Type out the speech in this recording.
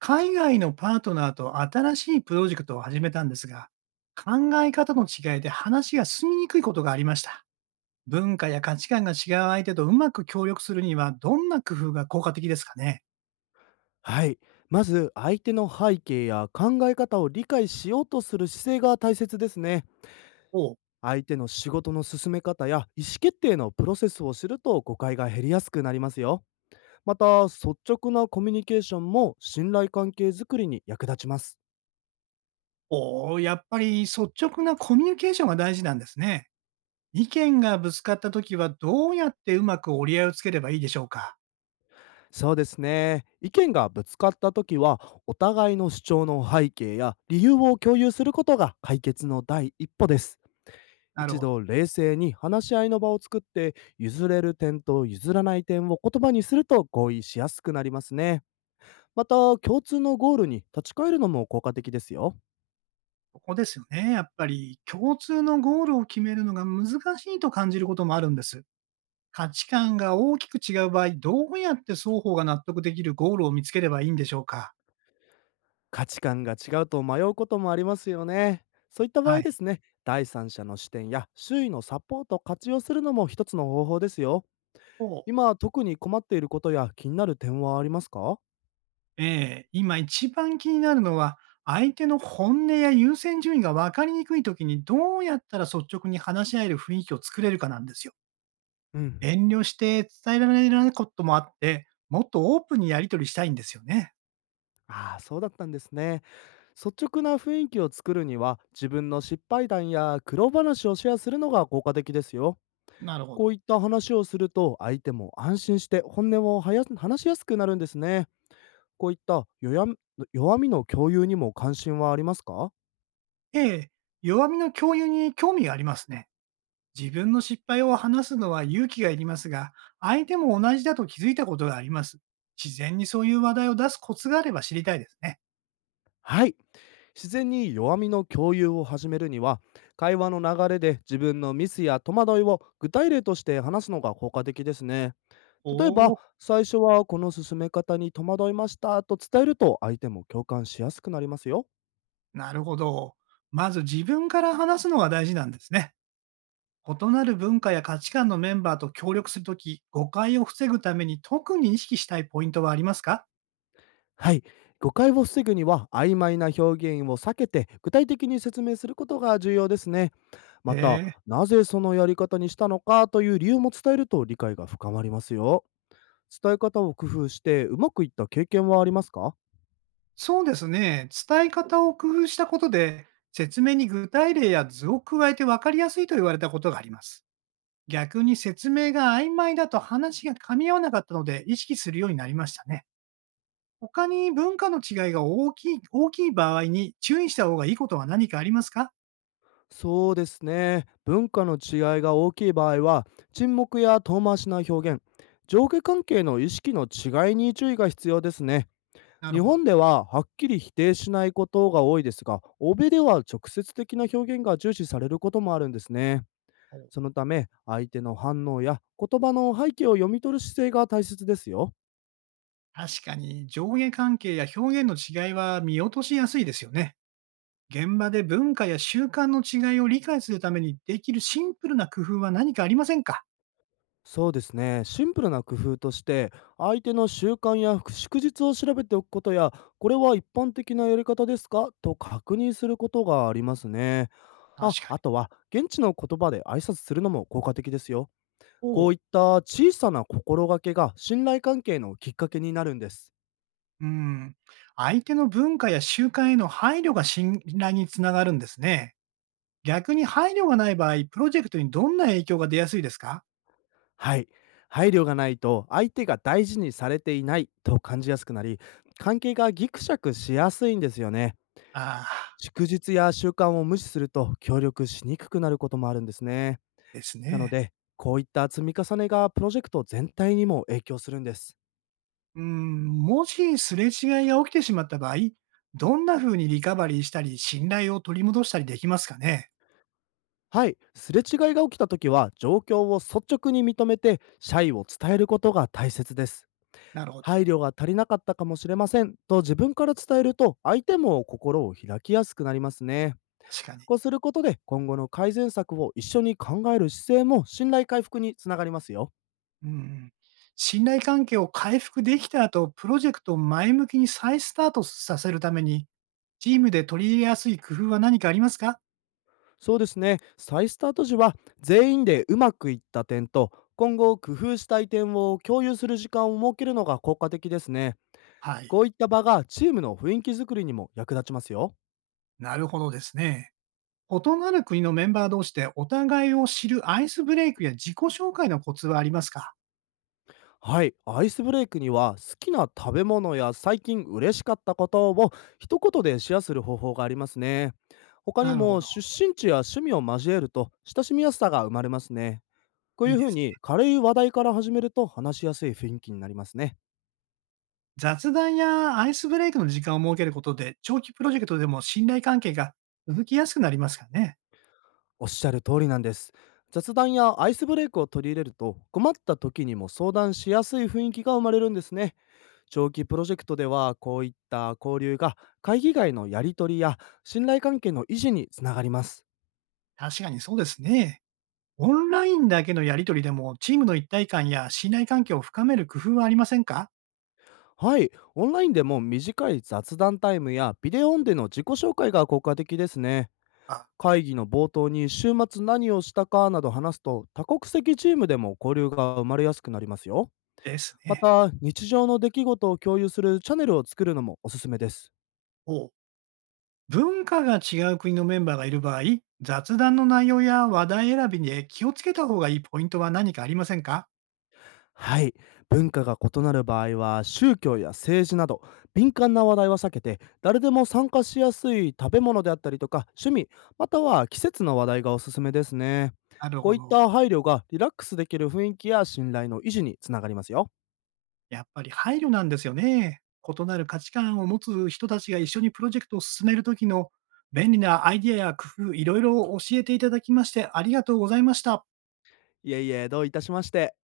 海外のパートナーと新しいプロジェクトを始めたんですが、考え方の違いで話が進みにくいことがありました。文化や価値観が違う相手とうまく協力するには、どんな工夫が効果的ですかね。はい。まず、相手の背景や考え方を理解しようとする姿勢が大切ですね。おう。相手の仕事の進め方や意思決定のプロセスを知ると、誤解が減りやすくなりますよ。また、率直なコミュニケーションも信頼関係づくりに役立ちます。おう、やっぱり率直なコミュニケーションが大事なんですね。意見がぶつかったときは、どうやってうまく折り合いをつければいいでしょうか。そうですね。意見がぶつかった時は、お互いの主張の背景や理由を共有することが解決の第一歩です。なる一ほど。度冷静に話し合いの場を作って、譲れる点と譲らない点を言葉にすると合意しやすくなりますね。また、共通のゴールに立ち返るのも効果的ですよ。ここですよね。やっぱり共通のゴールを決めるのが難しいと感じることもあるんです。価値観が大きく違う場合、どうやって双方が納得できるゴールを見つければいいんでしょうか？価値観が違うと迷うこともありますよね。そういった場は合でい。すね、第三者の視点や周囲のサポートを活用するのも一つの方法ですよ。ほう。今特に困っていることや気になる点はありますか？ええ、今一番気になるのは、相手の本音や優先順位が分かりにくい時に、どうやったら率直に話し合える雰囲気を作れるかなんですよ。うん。遠慮して伝えられないこともあって、もっとオープンにやり取りしたいんですよね。ああ、そうだったんですね。率直な雰囲気を作るには、自分の失敗談や苦労話をシェアするのが効果的ですよ。なるほど。こういった話をすると、相手も安心して本音をはや話しやすくなるんですね。こういった弱み弱みの共有にも関心はありますか？ええ、弱みの共有に興味がありますね。自分の失敗を話すのは勇気がいりますが、相手も同じだと気づいたことがあります。自然にそういう話題を出すコツがあれば知りたいですね。はい。自然に弱みの共有を始めるには、会話の流れで自分のミスや戸惑いを具体例として話すのが効果的ですね。お例えば、お、最初はこの進め方に戸惑いましたと伝えると、相手も共感しやすくなりますよ。なるほど。まず自分から話すのが大事なんですね。異なる文化や価値観のメンバーと協力するとき、誤解を防ぐために特に意識したいポイントはありますか。はい。誤解を防ぐには、曖昧な表現を避けて具体的に説明することが重要ですね。へまた、え、なぜそのやり方にしたのかという理由も伝えると理解が深まりますよ。伝え方を工夫してうまくいった経験はありますか？そうですね。伝え方を工夫したことで、説明に具体例や図を加えて分かりやすいと言われたことがあります。逆に説明が曖昧だと話が噛み合わなかったので意識するようになりましたね。他に文化の違いが大きい場合に注意した方がいいことは何かありますか。そうですね。文化の違いが大きい場合は、沈黙や遠回しな表現、上下関係の意識の違いに注意が必要ですね。なる日ほど。本でははっきり否定しないことが多いですが、欧米では直接的な表現が重視されることもあるんですね。そお。のため、相手の反応や言葉の背景を読み取る姿勢が大切ですよ。確かに上下関係や表現の違いは見落としやすいですよね。現場で文化や習慣の違いを理解するためにできるシンプルな工夫は何かありませんか。そうですね。シンプルな工夫として、相手の習慣や祝日を調べておくことや、これは一般的なやり方ですかと確認することがありますね。あ、確かあに。とは、現地の言葉で挨拶するのも効果的ですよ。こおうう。いった小さな心がけが信頼関係のきっかけになるんです。うん。相手の文化や習慣への配慮が信頼につながるんですね。逆に配慮がない場合、プロジェクトにどんな影響が出やすいですか。はい。配慮がないと相手が大事にされていないと感じやすくなり、関係がギクシャクしやすいんですよね。ああ祝日や習慣を無視すると協力しにくくなることもあるんですね。ー、ですなのね。で、こういった積み重ねがプロジェクト全体にも影響するんです。うーん、もしすれ違いが起きてしまった場合、どんな風にリカバリーしたり、信頼を取り戻したりできますかね。はい。すれ違いが起きた時は、状況を率直に認めて、謝意を伝えることが大切です。なるほど。配慮が足りなかったかもしれませんと自分から伝えると、相手も心を開きやすくなりますね。確かに。こうすることで、今後の改善策を一緒に考える姿勢も信頼回復につながりますよ。うん。信頼関係を回復できた後、プロジェクトを前向きに再スタートさせるために、チームで取り入れやすい工夫は何かありますか。そうですね。再スタート時は、全員でうまくいった点と、今後工夫したい点を共有する時間を設けるのが効果的ですね。はい。こういった場がチームの雰囲気づくりにも役立ちますよ。なるほどですね。異なる国のメンバー同士でお互いを知るアイスブレイクや自己紹介のコツはありますか。はい、アイスブレイクには好きな食べ物や最近嬉しかったことを一言でシェアする方法がありますね。他になるほも出ど。身地や趣味を交えると親しみやすさが生まれますね。こういいいうふでうすにね。軽い話題から始めると話しやすい雰囲気になりますね。雑談やアイスブレイクの時間を設けることで、長期プロジェクトでも信頼関係が続きやすくなりますかね。おっしゃる通りなんです。雑談やアイスブレイクを取り入れると、困った時にも相談しやすい雰囲気が生まれるんですね。長期プロジェクトでは、こういった交流が会議外のやり取りや信頼関係の維持につながります。確かにそうですね。オンラインだけのやりとりでも、チームの一体感や信頼関係を深める工夫はありませんか。はい、オンラインでも短い雑談タイムやビデオオンでの自己紹介が効果的ですね。あ、会議の冒頭に週末何をしたかなど話すと、多国籍チームでも交流が生まれやすくなりますよ。ですまね。た、日常の出来事を共有するチャンネルを作るのもおすすめです。お。文化が違う国のメンバーがいる場合、雑談の内容や話題選びに気をつけた方がいいポイントは何かありませんか。はい。文化が異なる場合は、宗教や政治など敏感な話題は避けて、誰でも参加しやすい食べ物であったりとか趣味、または季節の話題がおすすめですね。なるこほういっど。た配慮がリラックスできる雰囲気や信頼の維持につながりますよ。やっぱり配慮なんですよね。異なる価値観を持つ人たちが一緒にプロジェクトを進めるときの便利なアイディアや工夫、いろいろ教えていただきましてありがとうございました。いえいえ、どういたしまして。